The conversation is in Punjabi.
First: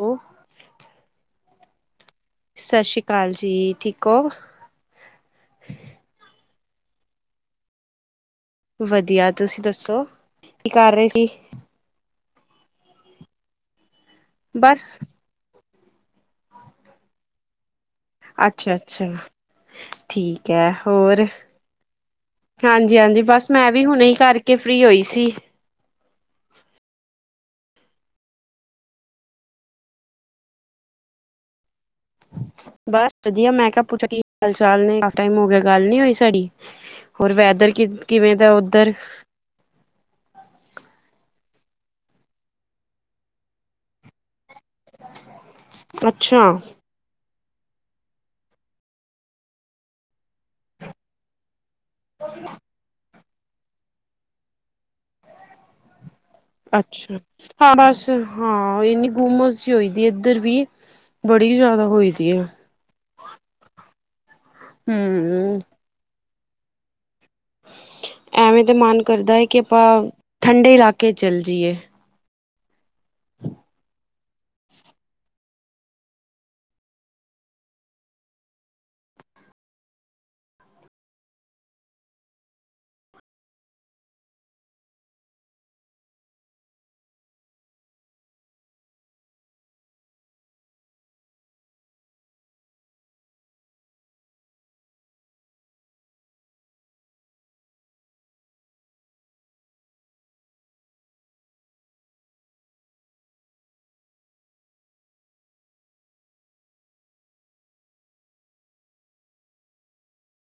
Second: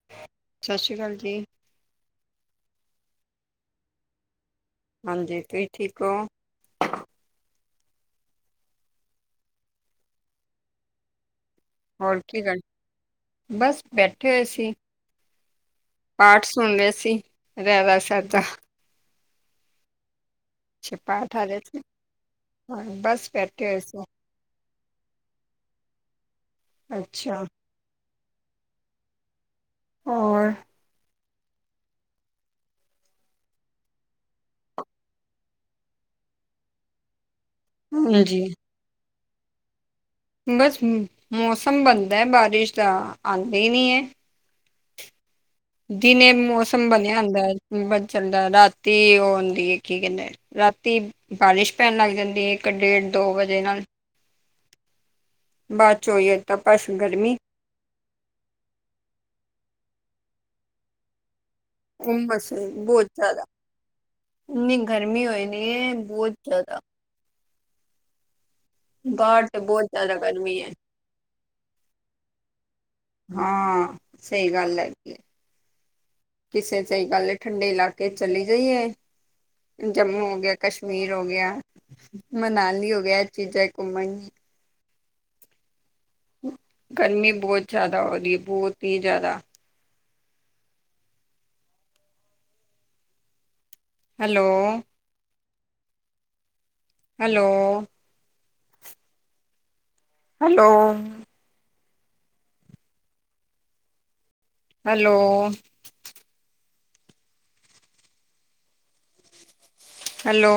ਉਹ ਸਸ਼ ਸ਼੍ਰੀ ਕਾਲ ਜੀ। ਸਸ਼ ਸ੍ਰੀ ਕਾਲ ਜੀ ਠੀਕ ਔ? ਹਾਂਜੀ, ਤੁਸੀਂ ਠੀਕ ਔ? ਵਧੀਆ, ਤੁਸੀ ਦਸੋ ਕੀ ਕਰ ਰਹੇ ਸੀ? ਹੋਰ ਕੀ ਗੱਲ, ਬਸ ਬੈਠੇ ਹੋਏ ਸੀ। ਬਸ ਪਾਠ ਸੁਣਦੇ ਸੀ। ‌ ਰਹਿ ਰਾਸ ਅੱਛਾ-ਅੱਛਾ। ਠੀਕ ਹੈ। ਅੱਛਾ ਹੋਰ ਪਾਠ ਆ ਰਹੇ ਸੀ ਹਾਂਜੀ-ਹਾਂਜੀ, ਬਸ ਬੈਠੇ ਮੈ ਹੋਏ ਵੀ ਸੀ ਹੁਣੇ ਕਰਕੇ ਕਿ ਫ੍ਰਰੀ ਹੋਈ ਸੀ। ਅੱਛਾ। ਔਰ ਬਸ ਵਧੀਆ, ਮੈ ਕਿਹਾ ਪੁੱਛਾ ਕੀ ਹਾਲ ਚਾਲ ਨੇ ਕਿਨਾ ਟਾਈਮ ਹੋ ਗਿਆ, ਗੱਲ ਨੀ ਹੋਈ ਸਾਡੀ। ਹੋਰ, ਵੈਦਰ ਕਿਵੇ ਹਾਂਜੀ ਦਾ ਉਧਰ ਬਸ, ਮੋਸਮ ਬਣਦਾ ਬਾਰਿਸ਼ ਤਾਂ ਆਉਦੀ ਹੀ ਨਹੀ ਹੈ। ਦਿਨੇ ਅੱਛਾ ਮੋਸਮ ਬਣਿਆ ਹੁੰਦਾ ਹੈ। ਬਦ ਚਲਦਾ ਰਾਤੀ ਉਹ ਹੁੰਦੀ ਕੀ ਕਹਿਦੇ ਰਾਤੀ ਬਾਰਿਸ਼ ਪੈਣ ਲਗ ਜਾਦੀ ਹੈ। ਇਕ ਡੇਡ ਦੋ ਵਜੇ ਨਾਲ ਬਾਦ ਚ ਹੋਈਏ ਅੱਛਾ। ਹਾਂ, ਬਸ ਹਾਂ ਇਨੀ ਗੁੰਮਸ ਹੀ ਹੋਦੀ, ਇਧਰ ਵੀ ਬੜੀ ਜਿਆਦਾ‌। ਹੁੰਮਸ, ਬਹੁਤ ਜਿਆਦਾ ਇਨੀ ਗਰਮੀ ਹੋਈ ਹਮ ਨੀ ਹੈ, ਬਹੁਤ ਜਿਆਦਾ। ਐਵੇਂ ਤੇ ਮਨ ਕਰਦਾ ਹੈ। ਬਾਹਰ ਤੇ ਕਿ ਆਪਾ ਬਹੁਤ ਜ਼ਿਆਦਾ ਗਰਮੀ ਹੈ। ਠੰਡੇ ਇਲਾਕੇ ਚੱਲ ਜਾਈਏ। ਹਾਂ, ਸਹੀ ਗੱਲ ਹੈਗੀ। ਕਿਸੇ 'ਚ ਸਹੀ ਗੱਲ, ਠੰਡੇ ਇਲਾਕੇ ਚਲੀ ਜਾਈਏ। ਜੰਮੂ ਹੋ ਗਿਆ, ਕਸ਼ਮੀਰ ਹੋ ਗਿਆ। ਮਨਾਲੀ ਹੋ ਗਿਆ, ਇਹ ਚੀਜਾ ਘੁੰਮਣ- ਗਰਮੀ ਬਹੁਤ ਜਿਆਦਾ ਹੋ ਰਹੀ ਹੈ, ਬਹੁਤ ਹੀ ਜਿਆਦਾ। Hello hello- hello- hello- hello-